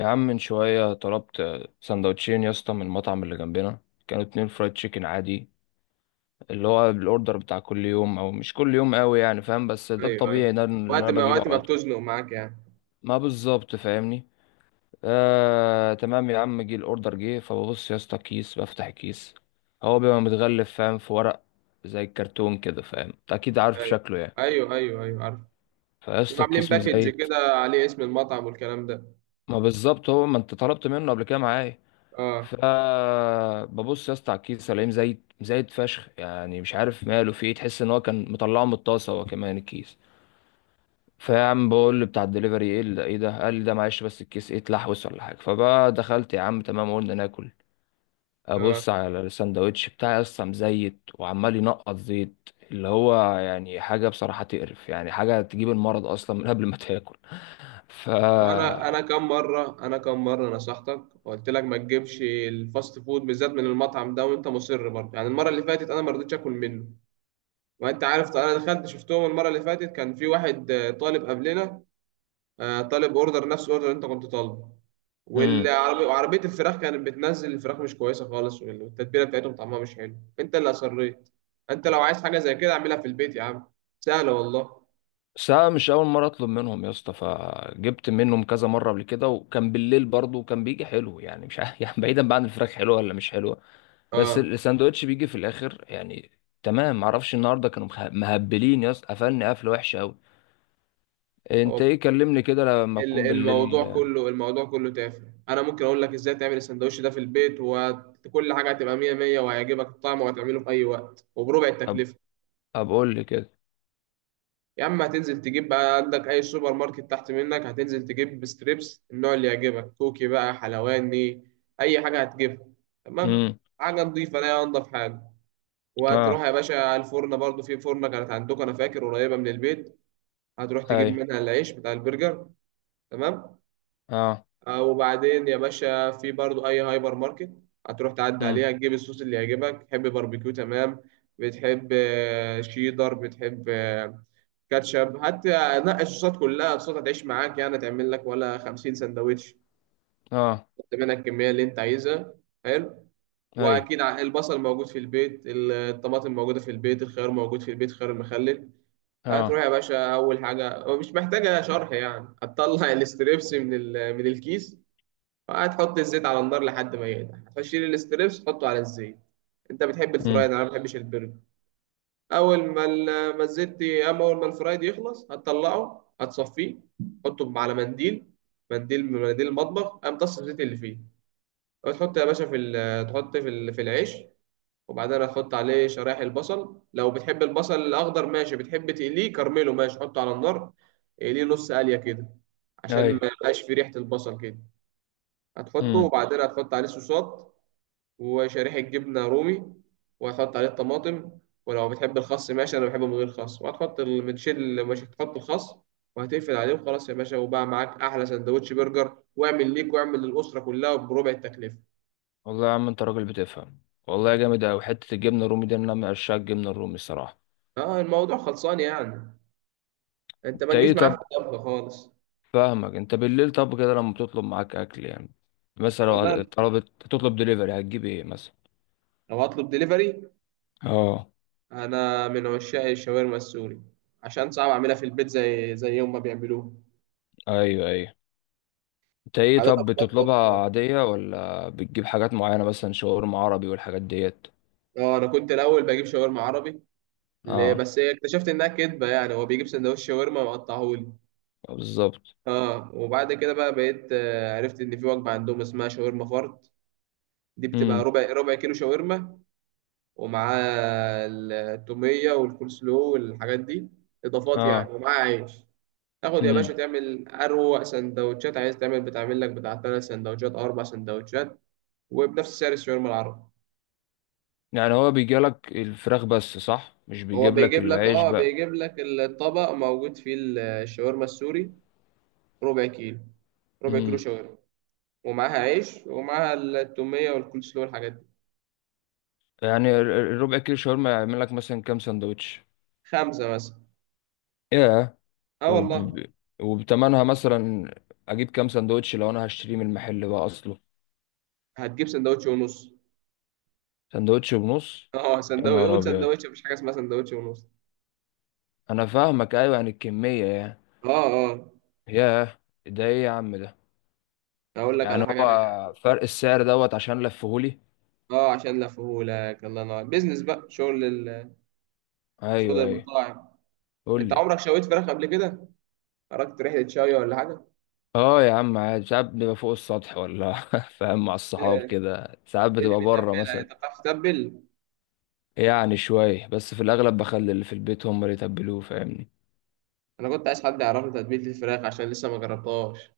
يا عم من شوية طلبت سندوتشين يا اسطى من المطعم اللي جنبنا. كانوا اتنين فرايد تشيكن عادي، اللي هو الاوردر بتاع كل يوم او مش كل يوم قوي يعني، فاهم؟ بس ده ايوه، ايوه. الطبيعي، ده اللي وقت انا ما بجيبه وقت ما على طول. بتزنق معاك يعني. ما بالظبط، فاهمني؟ آه تمام. يا عم جه الاوردر، جه فببص يا اسطى كيس، بفتح الكيس. هو بيبقى متغلف، فاهم؟ في ورق زي الكرتون كده، فاهم؟ انت اكيد عارف ايوه، شكله يعني. ايوه، ايوه. ايوه، عارف. فيا اسطى بيبقوا عاملين الكيس باكج مزيت. كده عليه اسم المطعم والكلام ده. ما بالظبط، هو ما انت طلبت منه قبل كده معايا. اه فببص يا اسطى على الكيس الاقيه زايد زايد فشخ، يعني مش عارف ماله، في ايه؟ تحس ان هو كان مطلعه من الطاسه هو كمان الكيس. فيا عم بقول بتاع الدليفري، ايه ده؟ قال لي ده معلش، بس الكيس ايه، اتلحوس ولا حاجه؟ فبقى دخلت يا عم، تمام، قلنا ناكل. اه. ابص على الساندوتش بتاعي اصلا مزيت وعمال ينقط زيت، اللي هو يعني حاجه بصراحه تقرف، يعني حاجه تجيب المرض اصلا من قبل ما تاكل. ف وانا كم مره نصحتك وقلت لك ما تجيبش الفاست فود بالذات من المطعم ده، وانت مصر برضه يعني. المره اللي فاتت انا ما رضيتش اكل منه، وانت عارف. انا دخلت شفتهم المره اللي فاتت، كان في واحد طالب قبلنا، طالب اوردر نفس الاوردر اللي انت كنت طالبه، امم والعربية وعربية الفراخ كانت بتنزل الفراخ مش كويسة خالص، والتتبيلة بتاعتهم طعمها مش حلو. انت اللي اصريت. انت لو عايز حاجة زي كده اعملها في البيت يا عم، سهلة والله. بس أنا مش أول مرة أطلب منهم يا اسطى، فجبت منهم كذا مرة قبل كده، وكان بالليل برضه وكان بيجي حلو، يعني مش عارف يعني، بعيدا بقى عن الفراخ حلوة ولا مش حلوة، بس اه الساندوتش بيجي في الآخر يعني. تمام معرفش النهاردة كانوا مهبلين يا اسطى، قفلني قفلة وحشة أوي. أنت هو إيه، كلمني كده لما تكون بالليل. الموضوع كله تافه. انا ممكن اقول لك ازاي تعمل السندوتش ده في البيت، وكل حاجة هتبقى مية مية، وهيعجبك الطعم، وهتعمله في اي وقت وبربع أب التكلفة. أقول لي كده. يا عم هتنزل تجيب بقى عندك اي سوبر ماركت تحت منك، هتنزل تجيب ستريبس النوع اللي يعجبك، كوكي بقى، حلواني، اي حاجه هتجيبها. تمام. أمم. حاجه نضيفه، لا انضف حاجه. وهتروح أه. يا باشا على الفرن، برضو في فرنه كانت عندكم انا فاكر قريبه من البيت، هتروح تجيب أي. منها العيش بتاع البرجر. تمام. أه. وبعدين يا باشا في برضو اي هايبر ماركت هتروح تعدي أمم. عليها تجيب الصوص اللي يعجبك. تحب باربيكيو، تمام. بتحب شيدر، بتحب كاتشب، هات. نقي الصوصات كلها. الصوصات هتعيش معاك، يعني تعمل لك ولا 50 سندوتش. أه. حط منها الكميه اللي انت عايزها. حلو. أي. واكيد البصل موجود في البيت، الطماطم موجوده في البيت، الخيار موجود في البيت، خيار المخلل. أه. هتروح يا باشا اول حاجه، هو مش محتاجه شرح يعني، هتطلع الاستريبس من الكيس، وهتحط الزيت على النار لحد ما يقدح، هتشيل الاستريبس تحطه على الزيت. انت بتحب أمم. الفرايد، انا ما بحبش البرجر. اول ما ال- ما الزيت اما اول ما الفرايد يخلص هتطلعه، هتصفيه، تحطه على منديل، منديل من مناديل المطبخ، قام طص الزيت اللي فيه. وتحط يا باشا تحط في العيش، وبعدين هتحط عليه شرايح البصل، لو بتحب البصل الاخضر ماشي، بتحب تقليه كرمله ماشي، حطه على النار، اقليه نص قليه كده، عشان ما أي. يبقاش فيه ريحه البصل كده. هتحطه، وبعدين هتحط عليه صوصات، وشريحة جبنة رومي، وهتحط عليه الطماطم، ولو بتحب الخس ماشي، أنا بحبه من غير خس، وهتحط المتشل، مش هتحط الخس، وهتقفل عليه، وخلاص يا باشا، وبقى معاك أحلى سندوتش برجر. واعمل ليك، واعمل للأسرة كلها بربع التكلفة. والله يا عم انت راجل بتفهم، والله جامد اوي. حته الجبنه الرومي دي، انا من عشاق الجبنه الرومي الصراحه. اه، الموضوع خلصان يعني. انت ما انت تجيش ايه معايا في طب؟ الطبخ خالص. فاهمك. انت بالليل طب كده لما بتطلب معاك اكل يعني، مثلا والله لو طلبت تطلب دليفري هتجيب ايه مثلا؟ لو هطلب دليفري، اه. انا من عشاق الشاورما السوري، عشان صعب اعملها في البيت زي يوم ما بيعملوها. ايوه ايوه. انت ايه عادة طب، بتطلبها بطلب، عاديه ولا بتجيب حاجات معينه، مثلا شاورما عربي والحاجات ديت؟ اه، انا كنت الاول بجيب شاورما عربي، ليه اه. بس اكتشفت انها كدبه يعني، هو بيجيب سندوتش شاورما مقطعهولي. بالظبط. اه. وبعد كده بقى بقيت عرفت ان في وجبه عندهم اسمها شاورما فرد. دي بتبقى امم. ربع كيلو شاورما، ومعاه التوميه والكول سلو والحاجات دي، اضافات يعني، اه. ومعاه عيش. تاخد يا باشا امم. تعمل اروق سندوتشات، عايز تعمل بتعمل لك بتاع ثلاث سندوتشات او اربع سندوتشات، وبنفس سعر الشاورما العربي. يعني هو بيجيلك الفراخ بس صح، مش هو بيجيب لك بيجيب لك، العيش اه، بقى؟ بيجيب لك الطبق موجود فيه الشاورما السوري، ربع كيلو، ربع كيلو امم. شاورما، ومعاها عيش، ومعاها التومية والكولسلو والحاجات دي. يعني الربع كيلو شاورما يعمل لك مثلا كام سندوتش؟ خمسة مثلا. ياه. اه، وب... والله. وبتمنها مثلا اجيب كام سندوتش لو انا هشتريه من المحل بقى اصله؟ هتجيب سندوتش ونص سندوتش ونص؟ اه يا سندوتش، نهار يقول ابيض. سندوتش، مفيش حاجة اسمها سندوتش ونص. انا فاهمك، ايوه يعني الكميه يعني. اه، اه. ياه، ده ايه يا عم ده؟ هقول لك على يعني حاجة رايقة. هو فرق السعر دوت عشان لفهولي؟ اه، عشان لفهولك. الله ينور بيزنس بقى، شغل ال... شغل ايوه ايوه. المطاعم. قول انت لي. عمرك شويت فراخ قبل كده؟ خرجت رحلة شوي ولا حاجة؟ اه يا عم عادي، ساعات بيبقى فوق السطح ولا فاهم، مع الصحاب كده ساعات مين اللي بتبقى بره بيتبلها؟ مثلا. انت بتعرف تتبل؟ يعني شوية بس، في الأغلب بخلي اللي في البيت هم اللي يتبلوه، فاهمني؟ انا كنت عايز حد يعرفني تتبيلة الفراخ عشان لسه ما جربتهاش.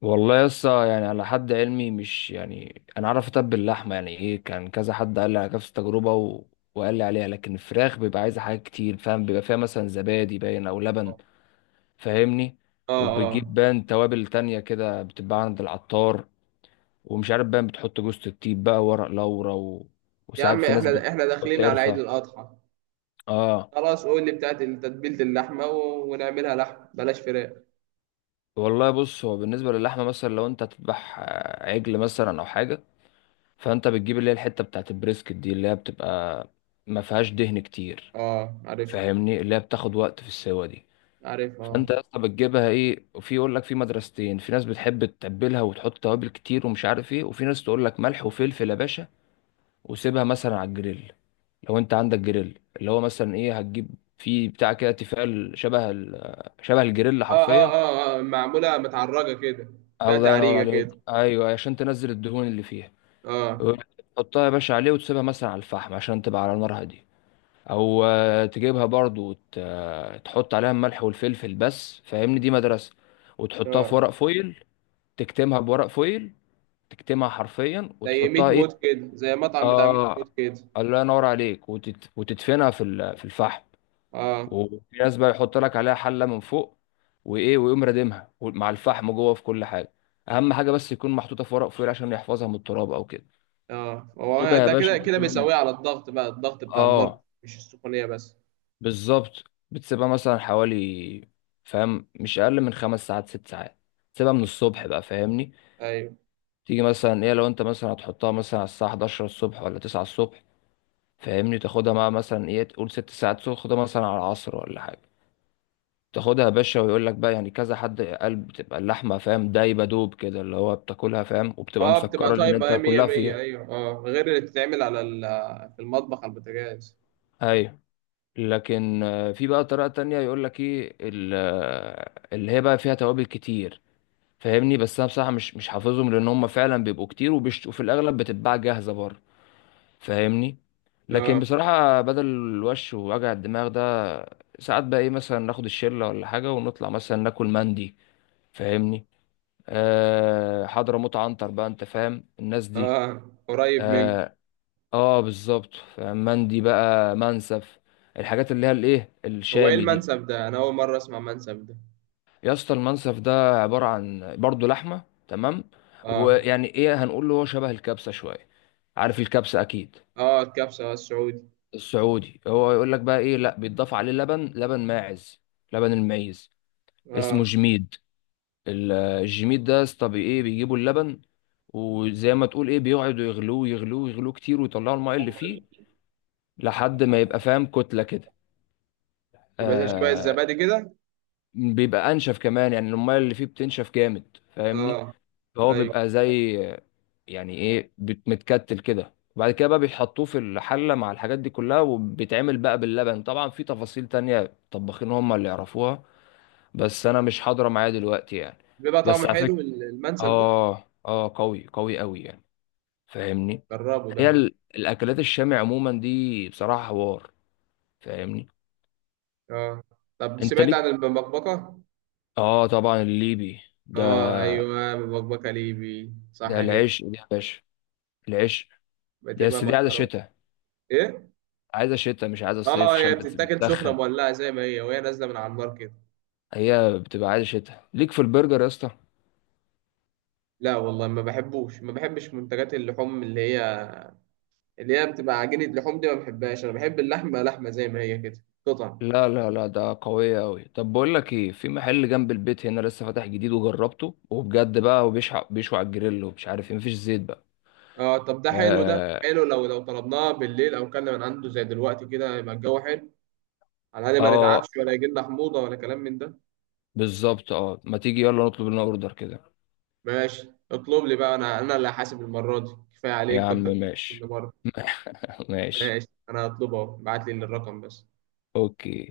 والله يسا يعني، على حد علمي، مش يعني أنا أعرف أتبل لحمة يعني إيه، كان كذا حد قال لي على نفس التجربة وقال لي عليها، لكن الفراخ بيبقى عايزة حاجات كتير، فاهم؟ بيبقى فيها مثلا زبادي باين أو لبن، فاهمني؟ اه. وبتجيب اه، باين توابل تانية كده بتتباع عند العطار، ومش عارف باين بتحط جوز الطيب بقى، ورق لورا يا وساعات عم في ناس احنا بتحط احنا داخلين على عيد قرفة. الاضحى. اه. خلاص قول لي بتاعت تتبيلة اللحمة، و... ونعملها لحم، بلاش فراخ. والله بص، هو بالنسبة للحمة مثلا لو انت هتذبح عجل مثلا او حاجة، فانت بتجيب اللي هي الحتة بتاعت البريسكت دي، اللي هي بتبقى ما فيهاش دهن كتير، اه، عارف. فاهمني؟ اللي هي بتاخد وقت في السوا دي. عارف، اه. فانت يا اسطى بتجيبها ايه، وفي يقول لك في مدرستين، في ناس بتحب تتبلها وتحط توابل كتير ومش عارف ايه، وفي ناس تقول لك ملح وفلفل يا باشا، وسيبها مثلا على الجريل. لو انت عندك جريل اللي هو مثلا ايه، هتجيب في بتاع كده تيفال شبه شبه الجريل اه، اه. حرفيا. اه، آه. معمولة متعرجة كده، فيها الله ينور تعريجة عليك، كده. ايوه أيوة، عشان تنزل الدهون اللي فيها. اه. تحطها يا باشا عليه وتسيبها مثلا على الفحم عشان تبقى على نار هاديه. او تجيبها برضو وت... آه، تحط عليها الملح والفلفل بس، فاهمني؟ دي مدرسه. وتحطها في اه، ورق فويل، تكتمها بورق فويل، تكتمها حرفيا زي ميت وتحطها ايه. موت كده، زي مطعم بتاع ميت اه. موت كده. الله ينور عليك. وتدفنها في في الفحم. اه. وفي ناس بقى يحط لك عليها حله من فوق وايه، ويقوم رادمها مع الفحم جوه في كل حاجه. اهم حاجه بس يكون محطوطه في ورق فويل عشان يحفظها من التراب او كده. اه، هو تبقى يا ده باشا كده كده مثلا، بيسويه على الضغط بقى، الضغط بتاع النار، اه مش السخونية بس. بالظبط، بتسيبها مثلا حوالي، فاهم، مش اقل من خمس ساعات ست ساعات. تسيبها من الصبح بقى، فاهمني؟ ايوه. تيجي مثلا ايه، لو انت مثلا هتحطها مثلا على الساعه 11 الصبح ولا 9 الصبح، فاهمني؟ تاخدها مع مثلا ايه، تقول ست ساعات، تاخدها مثلا على العصر ولا حاجه. تاخدها يا باشا، ويقول لك بقى، يعني كذا حد قال بتبقى اللحمه، فاهم، دايبه دوب كده، اللي هو بتاكلها، فاهم، وبتبقى اه، بتبقى مسكره لان طيبة انت ايه، مية كلها مية، فيها. ايوه. اه، غير اللي بتتعمل على ال... في المطبخ على البوتاجاز. ايوه. لكن في بقى طريقه تانية، يقول لك ايه اللي هي بقى فيها توابل كتير، فاهمني؟ بس انا بصراحه مش حافظهم، لان هم فعلا بيبقوا كتير وفي الاغلب بتتباع جاهزه بره، فاهمني؟ لكن اه. بصراحه بدل الوش ووجع الدماغ ده، ساعات بقى ايه مثلا، ناخد الشله ولا حاجه ونطلع مثلا ناكل مندي، فاهمني؟ آه حضرموت عنتر بقى، انت فاهم الناس دي. اه، قريب منك. اه. آه بالظبط، فاهم؟ مندي بقى، منسف، الحاجات اللي هي الايه، هو ايه الشامي دي. المنسف ده؟ انا اول مره اسمع منسف ده. يا اسطى المنسف ده عبارة عن برضه لحمة، تمام؟ اه. ويعني ايه هنقول له، هو شبه الكبسة شوية، عارف الكبسة اكيد. اه، الكبسه، السعودي. السعودي. هو يقول لك بقى ايه، لا، بيتضاف عليه لبن، لبن ماعز، لبن المعيز، اسمه اه، جميد. الجميت ده يا اسطى ايه، بيجيبوا اللبن وزي ما تقول ايه بيقعدوا يغلوه يغلوه يغلوه كتير ويطلعوا الماء اللي فيه لحد ما يبقى، فاهم، كتلة كده. يبقى زي شبه آه. الزبادي كده. بيبقى انشف كمان، يعني الماء اللي فيه بتنشف جامد، فاهمني؟ اه. فهو ايوه. بيبقى زي يعني ايه، متكتل كده، وبعد كده بقى بيحطوه في الحلة مع الحاجات دي كلها وبيتعمل بقى باللبن. طبعا في تفاصيل تانية طباخين هم اللي يعرفوها، بس انا مش حاضرة معايا دلوقتي يعني. بيبقى طعمه بس على فكرة، حلو المنسف ده؟ اه اه قوي قوي قوي يعني، فاهمني؟ جربه ده. هي الاكلات الشامي عموما دي بصراحه حوار، فاهمني؟ اه. طب انت سمعت ليك؟ عن المبكبكه؟ اه طبعا، الليبي ده. اه، ايوه، مبكبكه ليبي ده صح كده. العيش دي يا باشا، العيش دي، بتبقى بس دي عايزه مكرونه. شتاء. ايه. عايزه شتاء، مش عايزه صيف، اه، هي عشان بتتاكل سخنه بتدخن. مولعه زي ما هي، وهي نازله من على النار كده. هي بتبقى عايزه شتاء. ليك في البرجر يا اسطى؟ لا والله، ما بحبوش. ما بحبش منتجات اللحوم اللي هي اللي هي بتبقى عجينه لحوم دي، ما بحبهاش. انا بحب اللحمه لحمه زي ما هي كده، قطع. لا لا لا، ده قوية أوي. طب بقول لك إيه، في محل جنب البيت هنا لسه فاتح جديد، وجربته وبجد بقى، وبيشوي بيشوي على الجريل ومش عارف إيه، مفيش زيت بقى. اه، طب ده حلو. ده آه. حلو لو طلبناه بالليل، او كنا من عنده زي دلوقتي كده، يبقى الجو حلو. على الاقل ما آه نتعبش، ولا يجي لنا حموضه ولا كلام من ده. بالظبط آه، ما تيجي يلا نطلب لنا أوردر كده. ماشي، اطلب لي بقى، انا اللي هحاسب المره دي، كفايه يا عليك عم كنت بتحاسب كل ماشي. مره. ماشي. ماشي، انا هطلبه، اهو ابعت لي الرقم بس. اوكي.